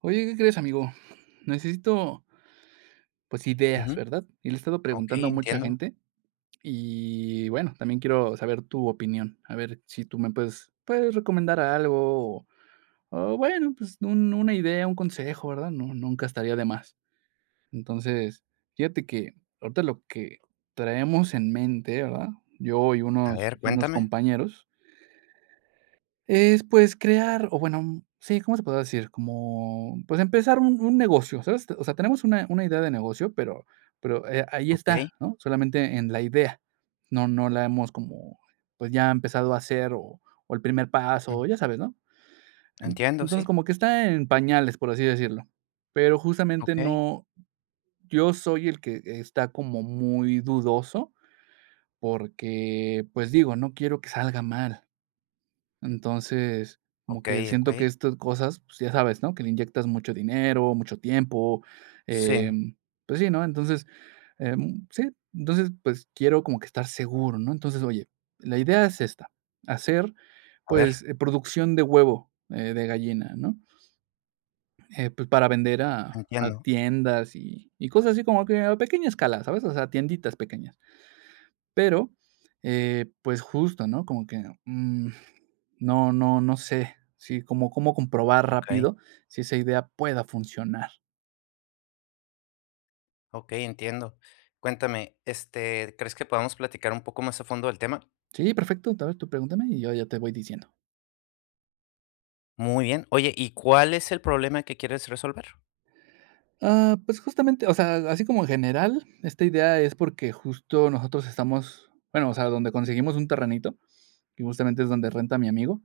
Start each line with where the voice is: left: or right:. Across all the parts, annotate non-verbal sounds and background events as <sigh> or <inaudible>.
right: Oye, ¿qué crees, amigo? Necesito, pues, ideas,
left: Ujú.
right: ¿verdad? Y le he estado preguntando
left: Okey,
right: a mucha
left: entiendo.
right: gente y, bueno, también quiero saber tu opinión. A ver si tú me puedes recomendar algo o bueno, pues, una idea, un consejo, ¿verdad? No, nunca estaría de más. Entonces, fíjate que ahorita lo que traemos en mente, ¿verdad? Yo y
left: A
right: unos,
left: ver,
right: y unos
left: cuéntame.
right: compañeros, es, pues, crear o bueno, sí, ¿cómo se podría decir? Como, pues, empezar un negocio, ¿sabes? O sea, tenemos una idea de negocio, pero, ahí está,
left: Okey.
right: ¿no? Solamente en la idea. No la hemos como, pues, ya empezado a hacer o el primer
left: Mm,
right: paso, ya sabes, ¿no? En
left: entiendo,
right: entonces,
left: sí.
right: como que está en pañales, por así decirlo. Pero justamente
left: Okey,
right: no yo soy el que está como muy dudoso porque, pues, digo, no quiero que salga mal. Entonces, como que
left: okey,
right: siento que
left: okey.
right: estas cosas, pues, ya sabes, ¿no? Que le inyectas mucho dinero, mucho tiempo,
left: Sí,
right: em, pues sí, ¿no? Entonces, sí, entonces, pues, quiero como que estar seguro, ¿no? Entonces, oye, la idea es esta, hacer,
left: a ver,
right: pues, producción de huevo, de gallina, ¿no? Pues, para vender a
left: entiendo.
right: tiendas y cosas así como que a pequeña escala, ¿sabes? O sea, tienditas pequeñas. Pero, pues justo, ¿no? Como que, mm, no sé, sí, como cómo comprobar
left: Okey,
right: rápido si esa idea pueda funcionar.
left: okey, entiendo. Cuéntame, ¿crees que podamos platicar un poco más a fondo del tema?
right: Sí, perfecto. Tal vez tú pregúntame y yo ya te voy diciendo.
left: Muy bien. Oye, ¿y cuál es el problema que quieres resolver?
right: Ah, pues justamente, o sea, así como en general, esta idea es porque justo nosotros estamos, bueno, o sea, donde conseguimos un terrenito, que justamente es donde renta mi amigo,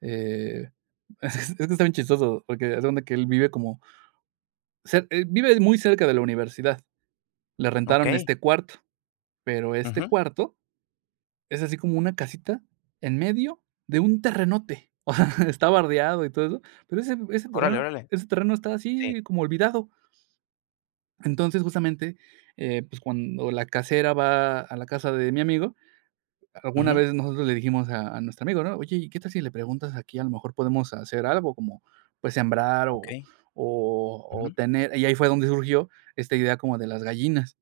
right: eh, <laughs> es que está bien chistoso, porque es donde que él vive como cer él vive muy cerca de la universidad. Le rentaron
left: Okey.
right: este cuarto. Pero este
left: Ujú.
right: cuarto es así como una casita en medio de un terrenote. <laughs> O sea, está bardeado y todo eso, pero ese ese
left: Órale,
right: terreno
left: órale.
right: ese terreno está
left: Sí.
right: así como olvidado. Entonces, justamente, pues, cuando la casera va a la casa de mi amigo, alguna
left: Ujú.
right: vez nosotros le dijimos a nuestro amigo, ¿no? Oye, ¿y qué tal si le preguntas aquí? A lo mejor podemos hacer algo como, pues, sembrar o
left: Okey.
right: o o
left: Ujú.
right: tener y ahí fue donde surgió esta idea como de las gallinas.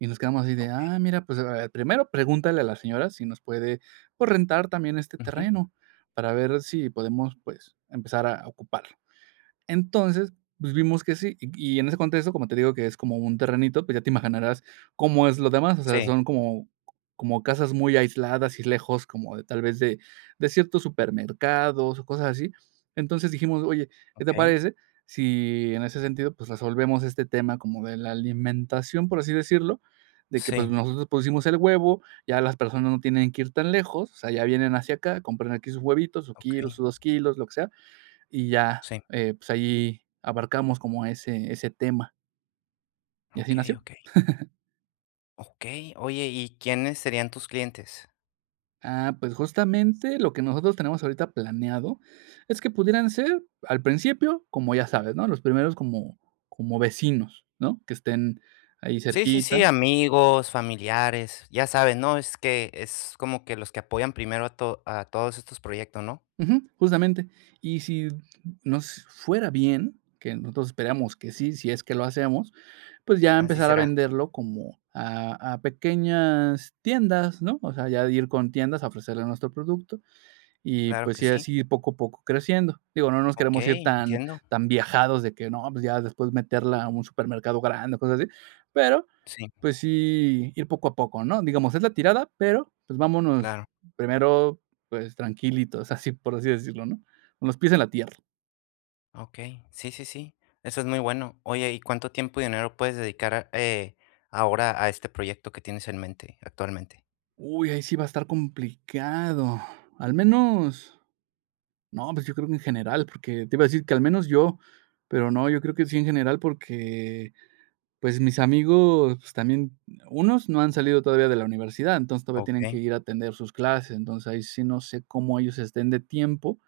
right: Y nos quedamos así de,
left: Okey.
right: ah, mira, pues, primero pregúntale a la señora si nos puede, pues, rentar también este
left: Ujú.
right: terreno para ver si podemos, pues, empezar a ocuparlo. Entonces, pues, vimos que sí, y en ese contexto, como te digo, que es como un terrenito, pues, ya te imaginarás cómo es lo demás, o sea,
left: Sí.
right: son como casas muy aisladas y lejos, como de tal vez de ciertos supermercados o cosas así. Entonces dijimos: "Oye, ¿qué te
left: Okey.
right: parece si en ese sentido, pues, resolvemos este tema como de la alimentación?", por así decirlo, de que, pues,
left: Sí.
right: nosotros pusimos el huevo, ya las personas no tienen que ir tan lejos, o sea, ya vienen hacia acá, compran aquí sus huevitos, su kilo,
left: Okey.
right: sus 2 kilos, lo que sea, y ya,
left: Sí.
right: pues, ahí abarcamos como ese tema, y así
left: Okey,
right: nació.
left: okey. Okey. Oye, ¿y quiénes serían tus clientes?
right: Ah, pues, justamente lo que nosotros tenemos ahorita planeado es que pudieran ser, al principio, como ya sabes, ¿no? Los primeros como vecinos, ¿no? Que estén ahí
left: Sí, sí,
right: cerquita.
left: sí, amigos, familiares, ya sabes, ¿no? Es que es como que los que apoyan primero a to a todos estos proyectos, ¿no?
right: Ujú, justamente. Y si nos fuera bien, que nosotros esperamos que sí, si es que lo hacemos, pues, ya
left: Así
right: empezar a
left: será.
right: venderlo como a pequeñas tiendas, ¿no? O sea, ya ir con tiendas a ofrecerle nuestro producto. Y,
left: Claro
right: pues,
left: que
right: sí,
left: sí.
right: así poco a poco creciendo. Digo, no nos queremos ir
left: Okey,
right: tan
left: entiendo.
right: tan viajados de que no, pues, ya después meterla a un supermercado grande cosas así, pero,
left: Sí,
right: pues, sí ir poco a poco, ¿no? Digamos, es la tirada, pero, pues, vámonos
left: claro.
right: primero, pues, tranquilitos, <laughs> así, por así decirlo, ¿no? Con los pies en la tierra.
left: Okey. Sí, sí, sí. Eso es muy bueno. Oye, ¿y cuánto tiempo y dinero puedes dedicar, ahora a este proyecto que tienes en mente actualmente?
right: Uy, ahí sí va a estar complicado. Al menos no, pues, yo creo que en general, porque te iba a decir que al menos yo, pero no, yo creo que sí en general, porque pues, mis amigos, pues, también unos no han salido todavía de la universidad, entonces, todavía tienen que
left: Okey,
right: ir a atender sus clases, entonces, ahí sí no sé cómo ellos estén de tiempo,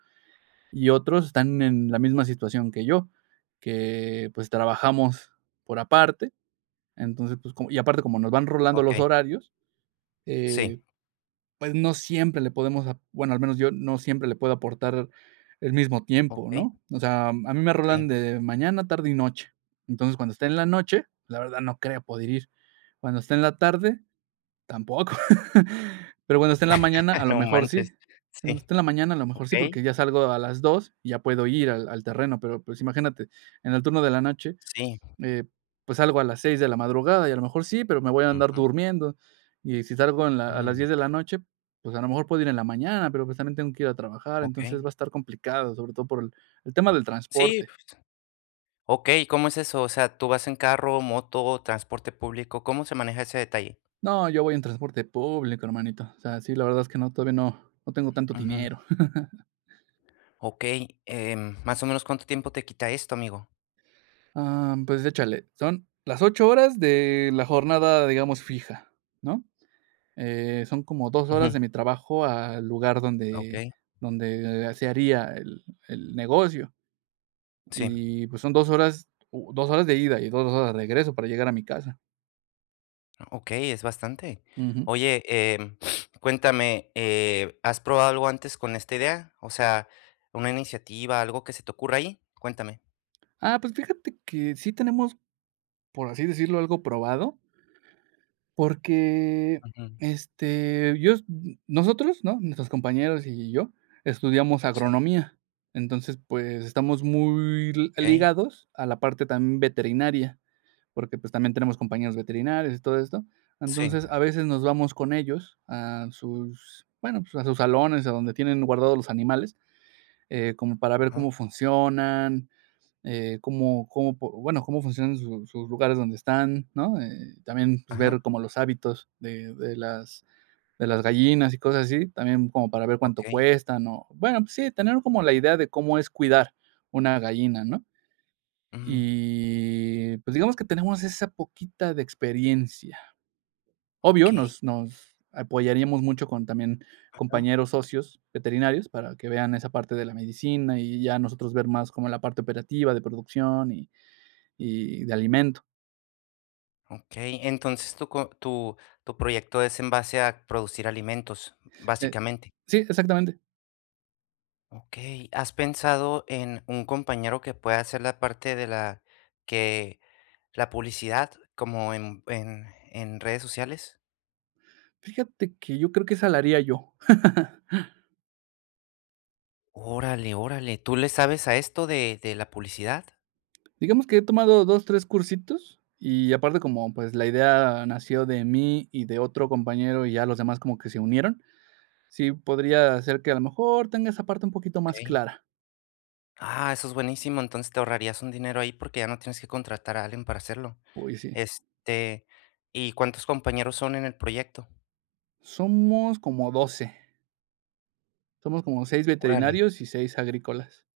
right: y otros están en la misma situación que yo, que, pues, trabajamos por aparte, entonces, pues, como y aparte como nos van rolando los
left: okey.
right: horarios, eh,
left: Sí,
right: pues no siempre le podemos ap bueno, al menos yo no siempre le puedo aportar el mismo tiempo,
left: okey,
right: ¿no? O sea, a mí me
left: sí.
right: rolan de mañana, tarde y noche. Entonces, cuando esté en la noche, la verdad no creo poder ir. Cuando esté en la tarde, tampoco. <laughs> Pero cuando esté en la mañana, a
left: <laughs>
right: lo
left: No
right: mejor sí.
left: manches. Sí,
right: Cuando esté en la mañana, a lo mejor sí,
left: okey,
right: porque ya salgo a las 2 y ya puedo ir al terreno, pero, pues, imagínate, en el turno de la noche,
left: sí.
right: eh, pues salgo a las 6 de la madrugada y a lo mejor sí, pero me voy a andar
left: Ujú,
right: durmiendo. Y si salgo en la a las
left: mm,
right: 10 de la noche, pues a lo mejor puedo ir en la mañana, pero pues también tengo que ir a trabajar,
left: okey.
right: entonces va a estar complicado, sobre todo por el tema del
left: Sí.
right: transporte.
left: Okey, ¿cómo es eso? O sea, ¿tú vas en carro, moto, transporte público? ¿Cómo se maneja ese detalle?
right: No, yo voy en transporte público, hermanito. O sea, sí, la verdad es que no, todavía no tengo tanto
left: Ujú.
right: dinero.
left: Okey, ¿más o menos cuánto tiempo te quita esto, amigo?
right: <laughs> Pues échale, son las 8 horas de la jornada, digamos, fija, ¿no? Son como 2 horas
left: Ujú.
right: de mi trabajo al lugar donde
left: Okey,
right: donde se haría el negocio.
left: sí,
right: Y, pues, son 2 horas, u 2 horas de ida y 2 horas de regreso para llegar a mi casa.
left: okey, es bastante.
right: Ujú.
left: Oye, <sniffs> cuéntame, ¿has probado algo antes con esta idea? O sea, una iniciativa, algo que se te ocurra ahí, cuéntame.
right: Ah, pues, fíjate que sí tenemos, por así decirlo, algo probado, porque,
left: Ujú.
right: este, yo es nosotros, ¿no?, nuestros compañeros y yo estudiamos
left: Sí,
right: agronomía. Entonces, pues, estamos muy li
left: okey,
right: ligados a la parte también veterinaria, porque, pues, también tenemos compañeros veterinarios y todo esto.
left: sí,
right: Entonces, a veces nos vamos con ellos a sus, bueno, pues, a sus salones, a donde tienen guardados los animales, como para ver
left: ajá,
right: cómo funcionan, cómo cómo po bueno, cómo funcionan su sus lugares donde están, ¿no? También, pues,
left: ajá,
right: ver como los hábitos de las gallinas y cosas así, también como para ver cuánto
left: okey,
right: cuestan o bueno, pues sí, tener como la idea de cómo es cuidar una gallina, ¿no?
left: ujú,
right: Y, pues, digamos que tenemos esa poquita de experiencia. Obvio,
left: okey.
right: nos apoyaríamos mucho con también compañeros socios veterinarios para que vean esa parte de la medicina y ya nosotros ver más como la parte operativa de producción y de alimento.
left: Okey, entonces tu co tu tu proyecto es en base a producir alimentos,
right: Eh,
left: básicamente.
right: sí, exactamente.
left: Okey, ¿has pensado en un compañero que pueda hacer la parte de la que la publicidad como en redes sociales?
right: Fíjate que yo creo que esa la haría yo. <laughs>
left: Órale, órale, ¿tú le sabes a esto de la publicidad?
right: Digamos que he tomado 2, 3 cursitos y aparte como, pues, la idea nació de mí y de otro compañero y ya los demás como que se unieron, sí podría ser que a lo mejor tenga esa parte un poquito más
left: Okey.
right: clara.
left: Ah, eso es buenísimo, entonces te ahorrarías un dinero ahí porque ya no tienes que contratar a alguien para hacerlo.
right: Uy, sí.
left: Este, ¿Y cuántos compañeros son en el proyecto?
right: Somos como 12. Somos como 6
left: Órale.
right: veterinarios y 6 agrícolas.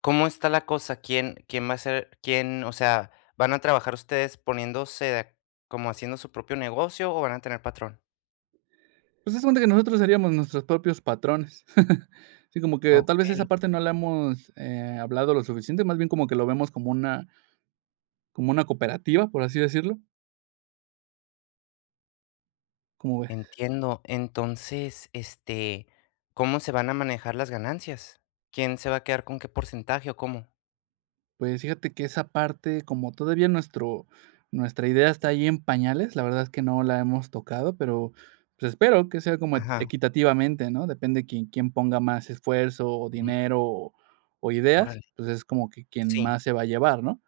left: ¿Cómo está la cosa? Quién va a ser quién? O sea, ¿van a trabajar ustedes poniéndose de como haciendo su propio negocio o van a tener patrón?
right: Pues, es de cuenta que nosotros seríamos nuestros propios patrones. <laughs> Sí, como que tal vez esa
left: Okey,
right: parte no la hemos, hablado lo suficiente, más bien como que lo vemos como una cooperativa, por así decirlo, ¿cómo ves?
left: entiendo. Entonces, ¿cómo se van a manejar las ganancias? ¿Quién se va a quedar con qué porcentaje o cómo?
right: Pues, fíjate que esa parte, como todavía nuestro nuestra idea está ahí en pañales, la verdad es que no la hemos tocado, pero, pues, espero que sea como equ-
left: Ajá,
right: equitativamente, ¿no? Depende quién ponga más esfuerzo, o
left: mm,
right: dinero, o ideas,
left: órale.
right: pues, es como que quien
left: Sí.
right: más se va a llevar, ¿no?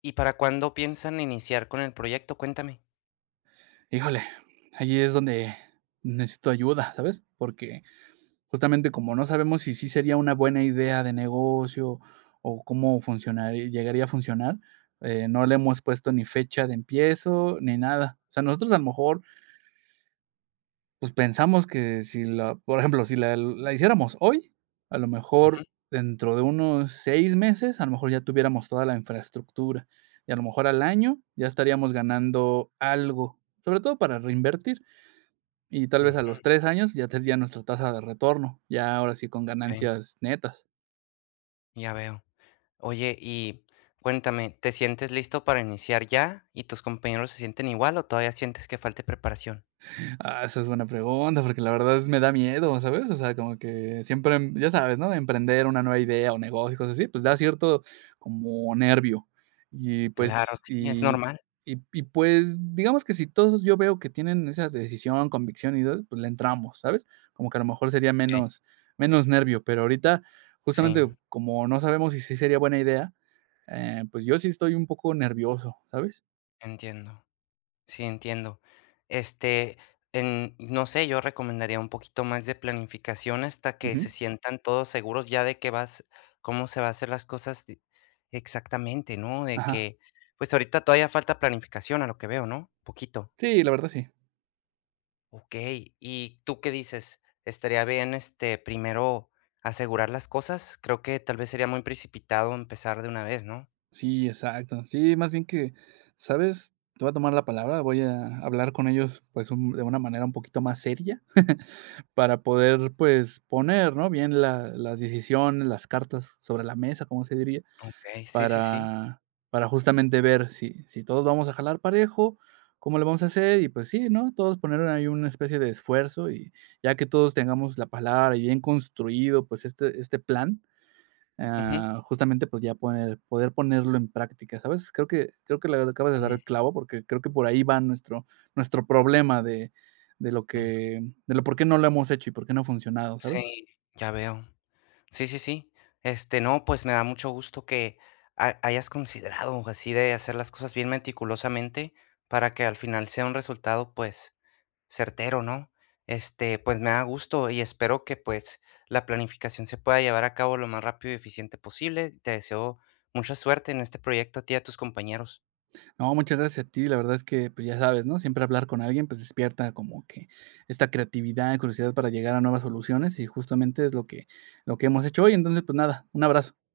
left: ¿Y para cuándo piensan iniciar con el proyecto? Cuéntame.
right: Híjole, allí es donde necesito ayuda, ¿sabes? Porque justamente como no sabemos si sí sería una buena idea de negocio o cómo funcionaría, llegaría a funcionar, no le hemos puesto ni fecha de empiezo ni nada. O sea, nosotros a lo mejor, pues pensamos que si la, por ejemplo, si la hiciéramos hoy, a lo
left: Ujú,
right: mejor dentro de unos 6 meses, a lo mejor ya tuviéramos toda la infraestructura y a lo mejor al año ya estaríamos ganando algo, sobre todo para reinvertir y tal vez a los
left: ujú,
right: 3 años ya tendría nuestra tasa de retorno, ya ahora sí con
left: okey,
right: ganancias netas.
left: ya veo. Oye, y cuéntame, ¿te sientes listo para iniciar ya? ¿Y tus compañeros se sienten igual o todavía sientes que falte preparación?
right: Ah, esa es buena pregunta, porque la verdad es me da miedo, ¿sabes? O sea, como que siempre, ya sabes, ¿no? Emprender una nueva idea o negocio y cosas así, pues da cierto como nervio. Y
left: Mm, claro,
right: pues,
left: sí, es
right: y
left: normal.
right: y pues, digamos que si todos yo veo que tienen esa decisión, convicción y todo, pues le entramos, ¿sabes? Como que a lo mejor sería
left: Ok.
right: menos nervio, pero ahorita, justamente,
left: Sí,
right: como no sabemos si sí sería buena idea, pues yo sí estoy un poco nervioso, ¿sabes?
left: entiendo. Sí, entiendo. Este, no sé, yo recomendaría un poquito más de planificación hasta que
right: Ujú.
left: se sientan todos seguros ya de que vas, cómo se va a hacer las cosas exactamente, ¿no? De
right: Ajá.
left: que, pues ahorita todavía falta planificación a lo que veo, ¿no? Poquito.
right: Sí, la verdad sí.
left: Okey, ¿y tú qué dices? ¿Estaría bien, primero asegurar las cosas? Creo que tal vez sería muy precipitado empezar de una vez, ¿no?
right: Sí, exacto. Sí, más bien que, ¿sabes? Te voy a tomar la palabra, voy a hablar con ellos, pues, un de una manera un poquito más seria para poder, pues, poner, ¿no? Bien la las decisiones, las cartas sobre la mesa, como se diría,
left: Okey, sí, sí, sí.
right: para para justamente ver si todos vamos a jalar parejo, cómo lo vamos a hacer y, pues sí, ¿no? Todos poner ahí una especie de esfuerzo y ya que todos tengamos la palabra y bien construido, pues, este plan.
left: Ujú,
right: Ah, justamente, pues, ya poner poder ponerlo en práctica, ¿sabes? Creo que le acabas de dar
left: ujú,
right: el clavo, porque creo que por ahí va nuestro problema de lo
left: ujú.
right: que de lo por qué no lo hemos hecho y por qué no ha funcionado, ¿sabes?
left: Sí, ya veo. Sí, sí, sí. No, pues me da mucho gusto que hayas considerado así de hacer las cosas bien meticulosamente para que al final sea un resultado, pues, certero, ¿no? Este, pues me da gusto y espero que pues la planificación se pueda llevar a cabo lo más rápido y eficiente posible. Te deseo mucha suerte en este proyecto a ti y a tus compañeros.
right: No, muchas gracias a ti, la verdad es que, pues, ya sabes, ¿no? Siempre hablar con alguien, pues, despierta como que esta creatividad, y curiosidad para llegar a nuevas soluciones, y justamente es lo que hemos hecho hoy. Entonces, pues, nada, un abrazo.